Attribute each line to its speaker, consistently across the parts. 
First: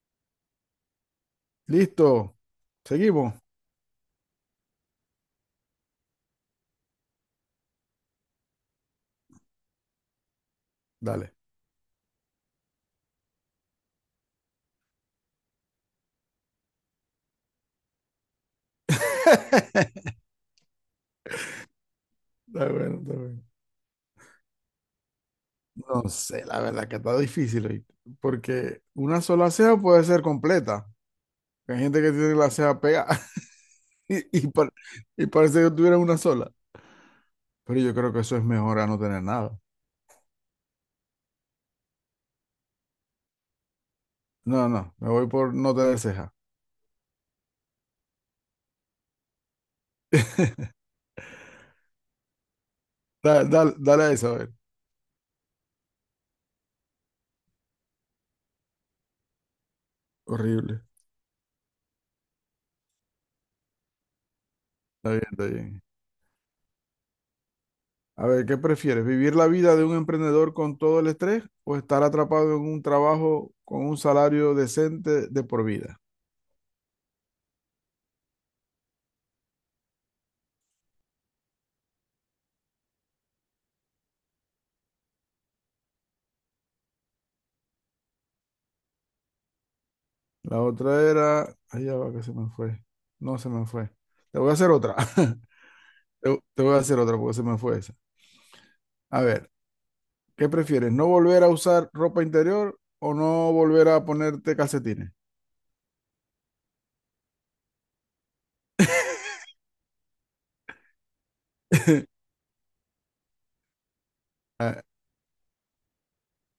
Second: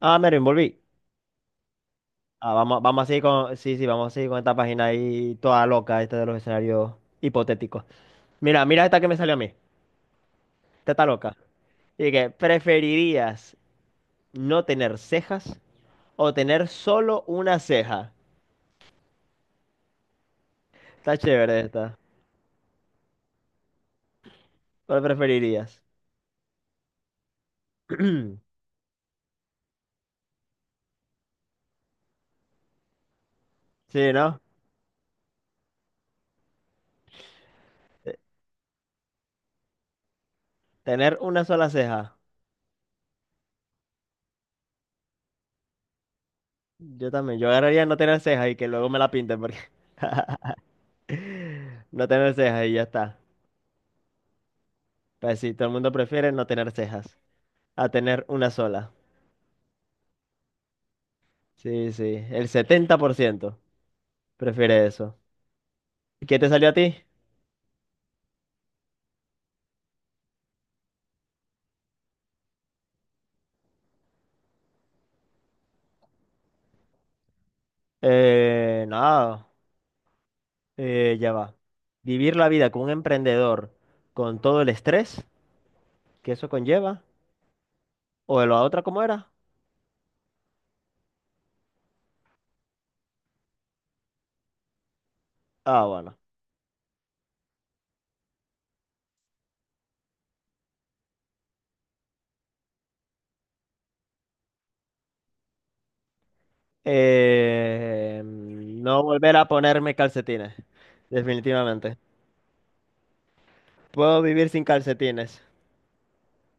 Speaker 1: Ah, me reenvolví.
Speaker 2: Listo.
Speaker 1: Ah, vamos
Speaker 2: Seguimos.
Speaker 1: sí, sí, vamos a seguir con esta página ahí toda loca, esta de los escenarios hipotéticos. Mira, mira esta que me salió a mí. Esta está
Speaker 2: Dale.
Speaker 1: loca. ¿Preferirías no tener cejas o tener solo una ceja? Está chévere esta.
Speaker 2: Está bueno, está bueno.
Speaker 1: ¿Cuál preferirías?
Speaker 2: No sé, la verdad que está difícil, ¿oíste? Porque una sola ceja puede ser completa. Hay gente que tiene la ceja pegada
Speaker 1: Sí,
Speaker 2: y,
Speaker 1: ¿no?
Speaker 2: y par- y parece que tuviera una sola. Pero yo creo que eso es mejor a no tener nada.
Speaker 1: Tener una sola ceja.
Speaker 2: No, no, me voy por no tener ceja.
Speaker 1: Yo también. Yo agarraría no tener cejas y que luego me la pinten porque no tener cejas y ya está.
Speaker 2: Dale, dale, dale a eso, a ver.
Speaker 1: Pues sí, todo el mundo prefiere no tener cejas a tener una sola.
Speaker 2: Horrible.
Speaker 1: Sí, sí, el 70% prefiere
Speaker 2: Está
Speaker 1: eso.
Speaker 2: bien, está bien.
Speaker 1: ¿Qué te salió a ti?
Speaker 2: A ver, ¿qué prefieres? ¿Vivir la vida de un emprendedor con todo el estrés o estar atrapado en un trabajo con un salario decente de por vida?
Speaker 1: Nada, ya va. Vivir la vida como un emprendedor con todo el estrés que eso conlleva. ¿O la otra cómo era?
Speaker 2: La otra era... Ay, ya va que se me fue. No se me fue. Te voy a hacer otra.
Speaker 1: Ah, bueno.
Speaker 2: Te voy a hacer otra porque se me fue esa. A ver, ¿qué prefieres? ¿No volver a usar ropa interior o no volver a ponerte calcetines?
Speaker 1: No volver a ponerme calcetines, definitivamente. Puedo vivir sin
Speaker 2: Ah,
Speaker 1: calcetines.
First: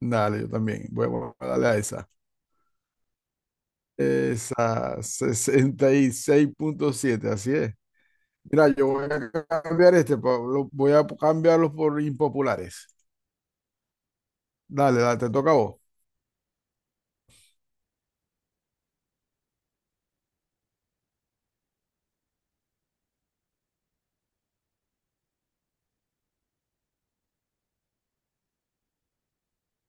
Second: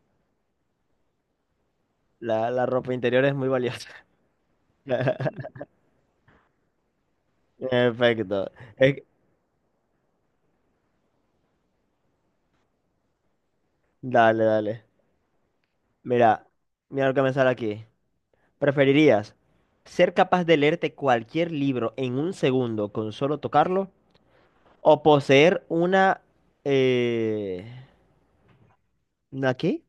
Speaker 2: Dale, yo también. Voy a darle a esa.
Speaker 1: La ropa interior es muy valiosa.
Speaker 2: Esa 66.7, así es.
Speaker 1: Perfecto.
Speaker 2: Mira, yo
Speaker 1: Es-
Speaker 2: voy a cambiar este, Pablo, voy a cambiarlos por impopulares.
Speaker 1: Dale, dale.
Speaker 2: Dale, dale, te toca a vos.
Speaker 1: Mira, mira lo que me sale aquí. ¿Preferirías ser capaz de leerte cualquier libro en un segundo con solo tocarlo? ¿O poseer una? Eh, ¿Una qué?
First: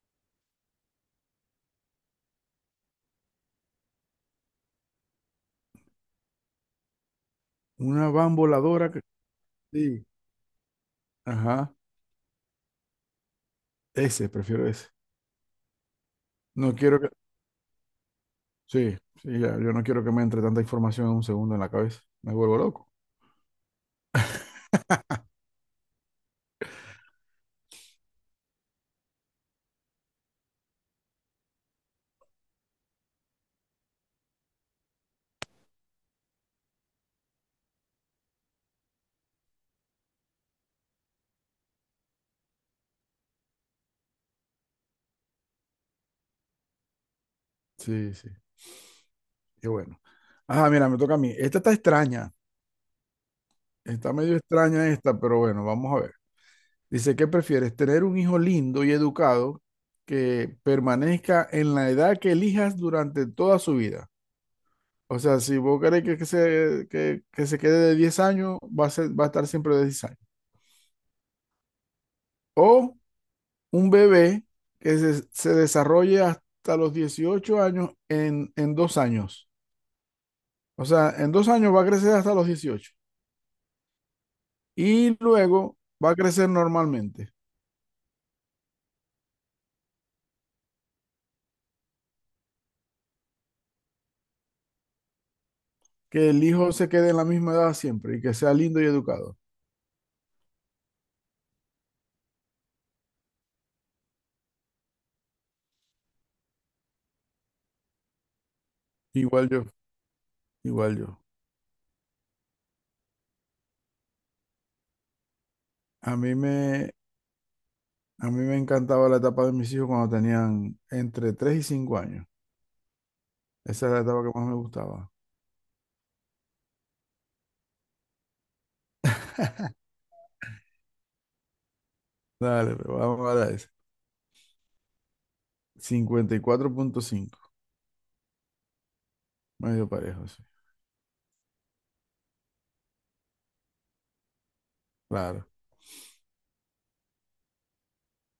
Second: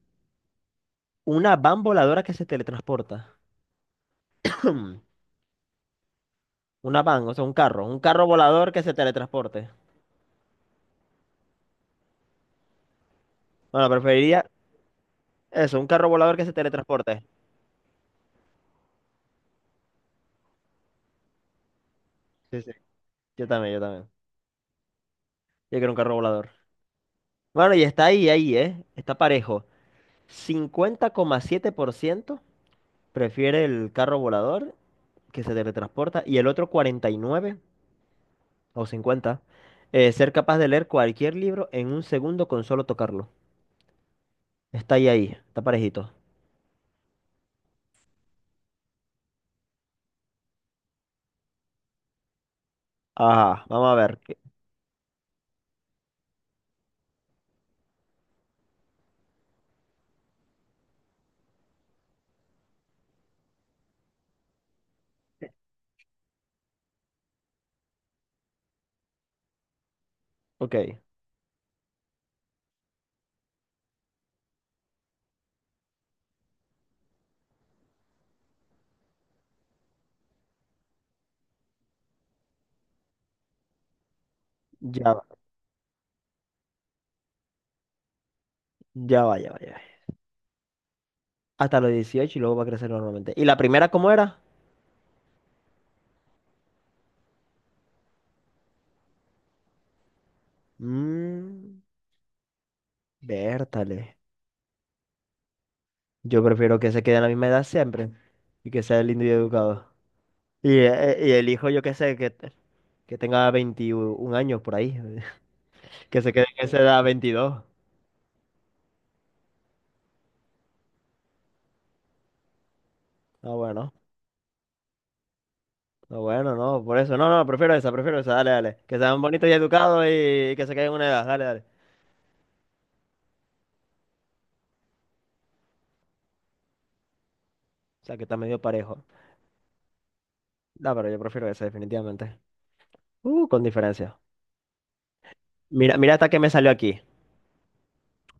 Speaker 1: Una van voladora que se teletransporta. Hmm, Una van, o sea, un carro. Un
Speaker 2: Una
Speaker 1: carro
Speaker 2: van
Speaker 1: volador que
Speaker 2: voladora
Speaker 1: se
Speaker 2: que...
Speaker 1: teletransporte.
Speaker 2: Sí, ajá,
Speaker 1: Bueno,
Speaker 2: ese,
Speaker 1: preferiría
Speaker 2: prefiero ese.
Speaker 1: eso, un carro volador que se
Speaker 2: No quiero que...
Speaker 1: teletransporte.
Speaker 2: Sí, sí, ya, yo no quiero que me entre tanta información en un segundo en la cabeza. Me vuelvo
Speaker 1: Sí, sí.
Speaker 2: loco.
Speaker 1: Yo también, yo también. Yo quiero un carro volador. Bueno, y está ahí, ahí, ¿eh? Está parejo. 50,7% prefiere el carro volador que se teletransporta y el otro 49 o 50, ser capaz de leer cualquier libro en un segundo con solo tocarlo. Está ahí, ahí, está parejito.
Speaker 2: Sí, sí, qué bueno. Ajá, mira, me toca a mí. Esta está extraña,
Speaker 1: Ajá, vamos a
Speaker 2: está
Speaker 1: ver.
Speaker 2: medio extraña esta, pero bueno, vamos a ver. Dice, ¿qué prefieres? ¿Tener un hijo lindo y educado que permanezca en la edad que elijas durante toda su vida? O sea, si vos querés que se quede de 10 años, va a ser, va a estar siempre de 10 años.
Speaker 1: Ok,
Speaker 2: O un bebé que se desarrolle hasta los 18 años en dos años. O sea, en dos años va a crecer hasta los 18.
Speaker 1: ya
Speaker 2: Y
Speaker 1: va,
Speaker 2: luego va a crecer normalmente.
Speaker 1: ya va, ya va, ya va. Hasta los 18 y luego va a crecer normalmente. ¿Y la primera cómo era?
Speaker 2: Que el hijo se quede en la misma edad siempre y que sea lindo y educado.
Speaker 1: Mmm, Vértale. Yo prefiero que se quede en la misma edad siempre y que sea lindo y
Speaker 2: Igual yo,
Speaker 1: educado. Y,
Speaker 2: igual
Speaker 1: eh,
Speaker 2: yo.
Speaker 1: y el hijo, yo qué sé, que tenga 21 años por ahí.
Speaker 2: A
Speaker 1: Que se
Speaker 2: mí
Speaker 1: quede en esa
Speaker 2: me,
Speaker 1: edad 22.
Speaker 2: a mí me encantaba la etapa de mis hijos cuando tenían entre 3 y 5 años.
Speaker 1: Ah,
Speaker 2: Esa
Speaker 1: bueno.
Speaker 2: era la etapa que más me gustaba.
Speaker 1: Ah, bueno, no, por eso. No, no, prefiero esa, prefiero esa. Dale, dale. Que sean bonitos y educados y que se queden en una edad. Dale, dale.
Speaker 2: Dale, pero vamos a dar ese. 54.5.
Speaker 1: O sea, que está medio parejo.
Speaker 2: Medio parejo, sí.
Speaker 1: No, pero yo prefiero esa, definitivamente. Con diferencia.
Speaker 2: Claro.
Speaker 1: Mira, mira hasta que me salió aquí.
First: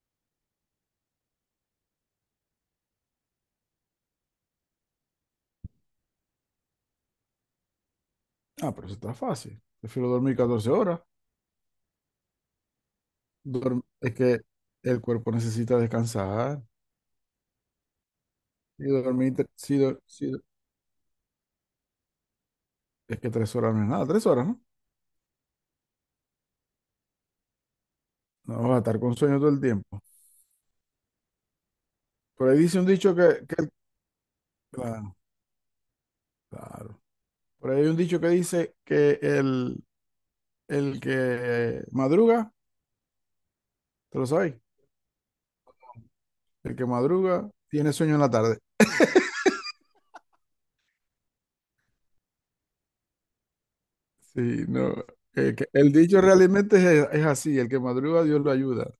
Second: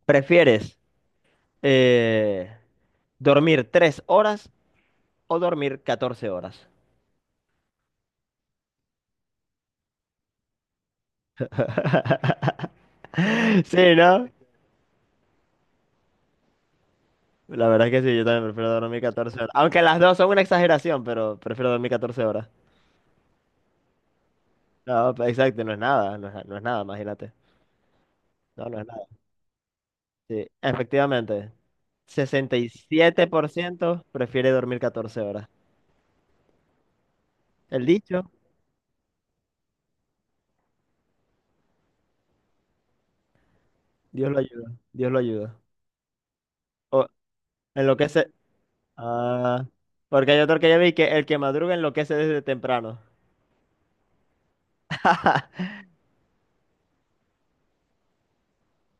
Speaker 1: ¿Prefieres eh, dormir 3 horas o dormir 14 horas?
Speaker 2: Ah, pero eso está fácil. Prefiero dormir 14 horas.
Speaker 1: Sí,
Speaker 2: Es
Speaker 1: ¿no?
Speaker 2: que el cuerpo necesita descansar.
Speaker 1: La verdad es que sí, yo también prefiero
Speaker 2: Y
Speaker 1: dormir
Speaker 2: dormir,
Speaker 1: 14
Speaker 2: tre-
Speaker 1: horas.
Speaker 2: sí,
Speaker 1: Aunque las
Speaker 2: do-
Speaker 1: dos son
Speaker 2: sí, do-
Speaker 1: una exageración, pero prefiero dormir 14 horas.
Speaker 2: es que 3 horas no es nada. Tres horas, ¿no?
Speaker 1: No, exacto, no es nada, no es nada, imagínate.
Speaker 2: No
Speaker 1: No,
Speaker 2: vas a
Speaker 1: no es
Speaker 2: estar
Speaker 1: nada.
Speaker 2: con sueño todo el tiempo.
Speaker 1: Sí, efectivamente.
Speaker 2: Por
Speaker 1: sesenta
Speaker 2: ahí
Speaker 1: y
Speaker 2: dice un dicho
Speaker 1: siete
Speaker 2: que,
Speaker 1: por
Speaker 2: que
Speaker 1: ciento prefiere dormir
Speaker 2: claro,
Speaker 1: 14 horas.
Speaker 2: claro. Por ahí
Speaker 1: El
Speaker 2: hay un dicho que
Speaker 1: dicho,
Speaker 2: dice que el que madruga, ¿te lo
Speaker 1: Dios lo
Speaker 2: sabéis?
Speaker 1: ayuda, Dios lo ayuda.
Speaker 2: El que
Speaker 1: O
Speaker 2: madruga tiene sueño en la
Speaker 1: enloquece.
Speaker 2: tarde.
Speaker 1: Ah, porque hay otro que ya vi que el que madruga enloquece desde temprano.
Speaker 2: Sí, no. Que el dicho realmente es así, el que madruga Dios lo ayuda,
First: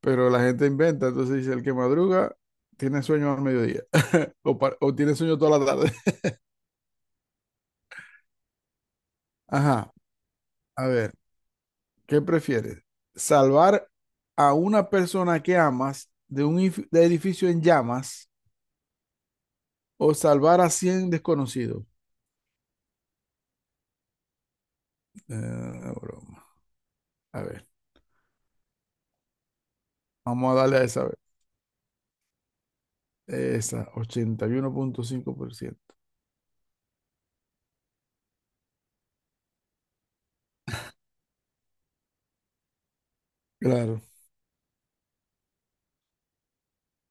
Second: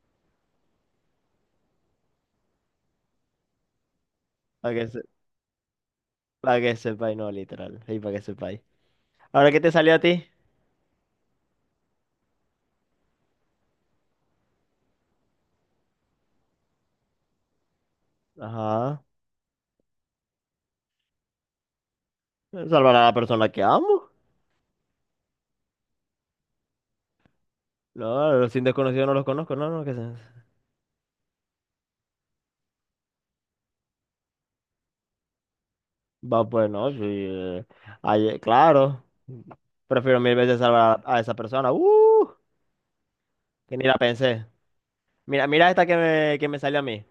Speaker 2: pero la gente inventa, entonces dice, el que madruga tiene sueño al mediodía
Speaker 1: Para que,
Speaker 2: o
Speaker 1: se,
Speaker 2: tiene sueño toda la tarde.
Speaker 1: Pa' que sepáis, no, literal. Y para que sepáis. Ahora, ¿qué te
Speaker 2: Ajá,
Speaker 1: salió a ti?
Speaker 2: a ver, ¿qué prefieres? ¿Salvar a una persona que amas de un if- de edificio en llamas
Speaker 1: Ajá.
Speaker 2: o salvar a 100 desconocidos?
Speaker 1: Salvar a la persona que amo.
Speaker 2: Broma. A ver,
Speaker 1: No, los sin desconocidos no los conozco, no, no, que sé.
Speaker 2: vamos a darle a esa, a ver. Esa, 81.5%.
Speaker 1: Va, pues no, sí. Ay, claro. Prefiero mil veces salvar a esa persona. ¡Uh! Que ni la
Speaker 2: Claro,
Speaker 1: pensé. Mira, mira esta que me salió a mí.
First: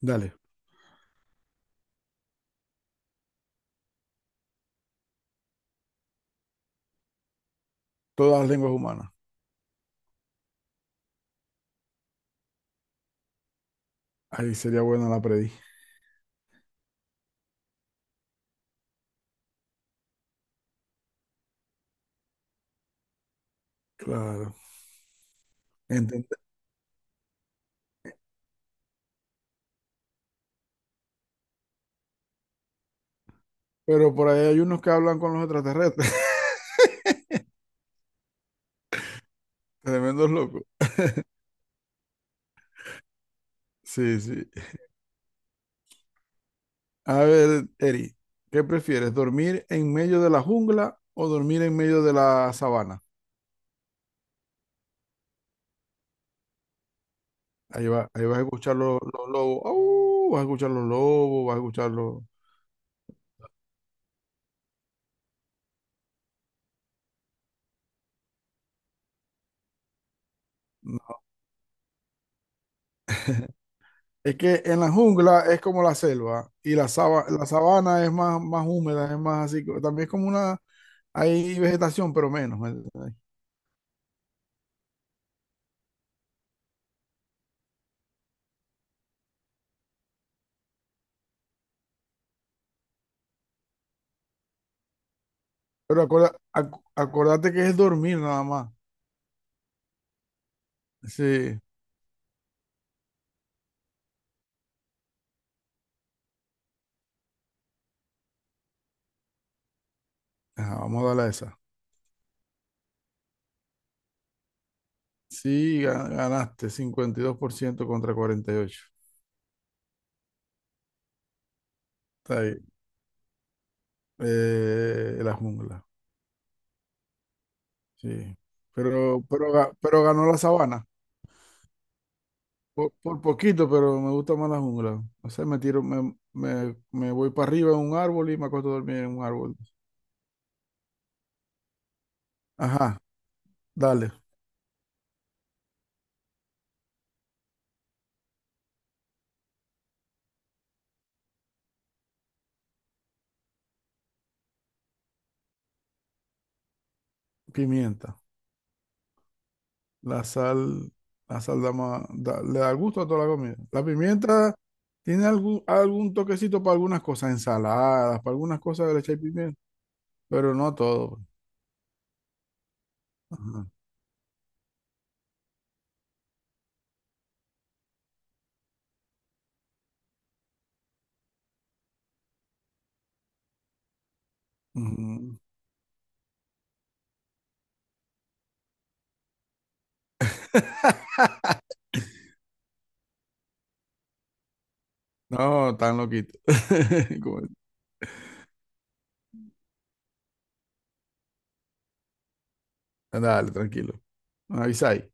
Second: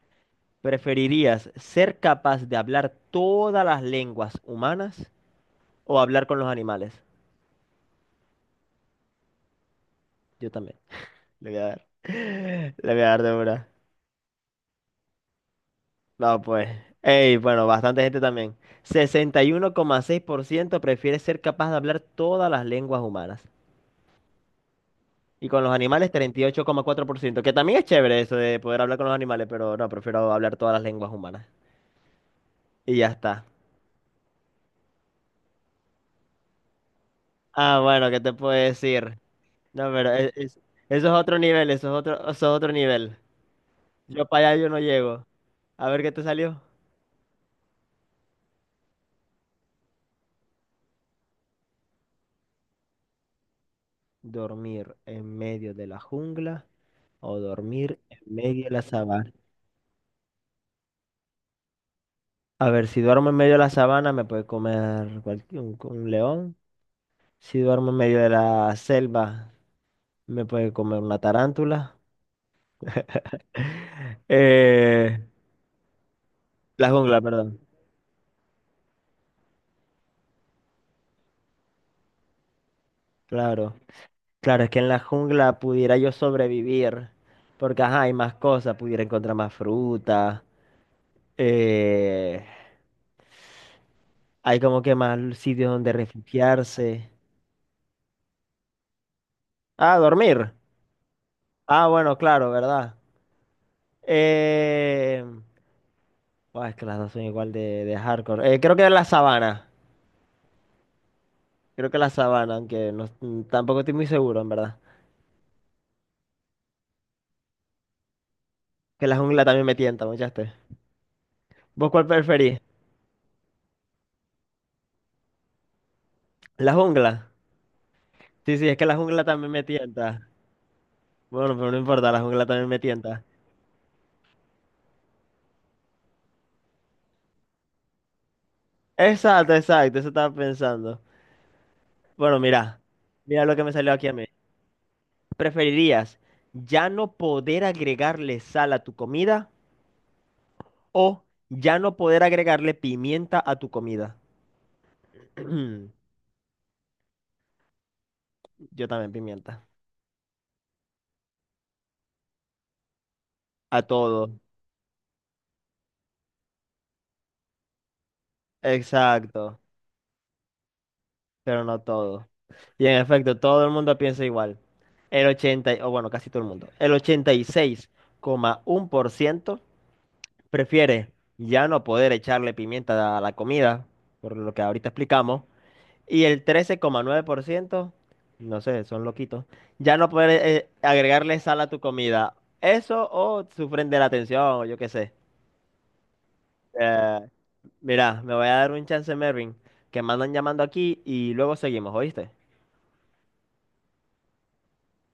Speaker 2: dale,
Speaker 1: ¿Preferirías ser capaz de hablar todas las lenguas humanas o hablar con los animales?
Speaker 2: todas las lenguas humanas.
Speaker 1: Yo también. Le voy a dar. Le voy a dar de una.
Speaker 2: Ahí sería buena la predí.
Speaker 1: No, pues. Ey, bueno, bastante gente también. 61,6% prefiere ser capaz de hablar todas las lenguas humanas.
Speaker 2: Claro.
Speaker 1: Y con los animales,
Speaker 2: Entend-
Speaker 1: 38,4% que también es chévere eso de poder hablar con los animales, pero no, prefiero hablar todas las lenguas humanas. Y ya está.
Speaker 2: Pero por ahí hay unos que hablan con los extraterrestres.
Speaker 1: Ah, bueno, ¿qué te puedo decir? No, pero
Speaker 2: Tremendos locos.
Speaker 1: eso es otro nivel, eso es otro nivel.
Speaker 2: Sí,
Speaker 1: Yo
Speaker 2: sí.
Speaker 1: para allá yo no llego. A ver qué te salió.
Speaker 2: A ver, Eri, ¿qué prefieres? ¿Dormir en medio de la jungla o dormir en medio de la sabana?
Speaker 1: ¿Dormir en medio de la jungla o
Speaker 2: Ahí
Speaker 1: dormir
Speaker 2: va,
Speaker 1: en
Speaker 2: ahí vas a
Speaker 1: medio de
Speaker 2: escuchar
Speaker 1: la
Speaker 2: los
Speaker 1: sabana?
Speaker 2: lobos. ¡Au! Vas a escuchar los lobos, vas a escuchar los...
Speaker 1: A ver, si duermo en medio de la sabana me puede comer un león. Si duermo en medio de la selva me puede comer
Speaker 2: No.
Speaker 1: una tarántula.
Speaker 2: Es que en la
Speaker 1: Eh,
Speaker 2: jungla es como la selva y
Speaker 1: la jungla,
Speaker 2: la
Speaker 1: perdón.
Speaker 2: sabana es más, más húmeda, es más así. También es como una... Hay vegetación, pero menos. ¿Me entiendes?
Speaker 1: Claro. Claro, es que en la jungla pudiera yo sobrevivir. Porque, ajá, hay más cosas. Pudiera encontrar más fruta. eh, Hay como que más sitios donde
Speaker 2: Pero
Speaker 1: refugiarse.
Speaker 2: acordate que es dormir nada más.
Speaker 1: Ah, dormir.
Speaker 2: Sí.
Speaker 1: Ah, bueno, claro, ¿verdad? Eh, Buah, es que las dos son igual de hardcore. Creo que la sabana.
Speaker 2: Ajá, vamos a darle a esa.
Speaker 1: Creo que la sabana, aunque no, tampoco estoy muy seguro, en verdad.
Speaker 2: Sí, ganaste 52% contra 48.
Speaker 1: Que la jungla también me tienta, muchaste. ¿Vos cuál
Speaker 2: Está ahí.
Speaker 1: preferís?
Speaker 2: La jungla.
Speaker 1: La jungla.
Speaker 2: Sí.
Speaker 1: Sí, sí, es que la jungla también me
Speaker 2: Pero ganó
Speaker 1: tienta.
Speaker 2: la sabana.
Speaker 1: Bueno, pero no importa, la jungla también me
Speaker 2: Por
Speaker 1: tienta.
Speaker 2: poquito, pero me gusta más la jungla. O sea, me tiro, me voy para arriba en un árbol y me acuesto a dormir en un
Speaker 1: Exacto,
Speaker 2: árbol.
Speaker 1: exacto, eso estaba pensando. Bueno, mira,
Speaker 2: Ajá,
Speaker 1: mira lo que me salió aquí a
Speaker 2: dale.
Speaker 1: mí. ¿Preferirías ya no poder agregarle sal a tu comida o ya no poder agregarle pimienta a tu comida?
Speaker 2: Pimienta.
Speaker 1: Yo también pimienta.
Speaker 2: La sal, la sal le da gusto a toda la comida.
Speaker 1: A
Speaker 2: La
Speaker 1: todo.
Speaker 2: pimienta tiene algún, algún toquecito para algunas cosas, ensaladas, para algunas cosas que le echáis pimienta,
Speaker 1: Exacto,
Speaker 2: pero no todo. Pues.
Speaker 1: pero no todo. Y en efecto, todo
Speaker 2: Ajá.
Speaker 1: el mundo piensa igual. O bueno, casi todo el mundo. El 86,1% prefiere ya no poder echarle pimienta a la comida, por lo que ahorita
Speaker 2: Ujú.
Speaker 1: explicamos, y el 13,9%, no sé, son loquitos, ya no poder agregarle sal a tu comida. Eso o sufren de la tensión, o yo qué sé.
Speaker 2: No, tan loquito.
Speaker 1: Eh,
Speaker 2: Como-
Speaker 1: Mira, me voy a dar un chance, Mervin, que me andan llamando aquí y luego seguimos, ¿oíste?
Speaker 2: Dale, tranquilo. Avisa ahí.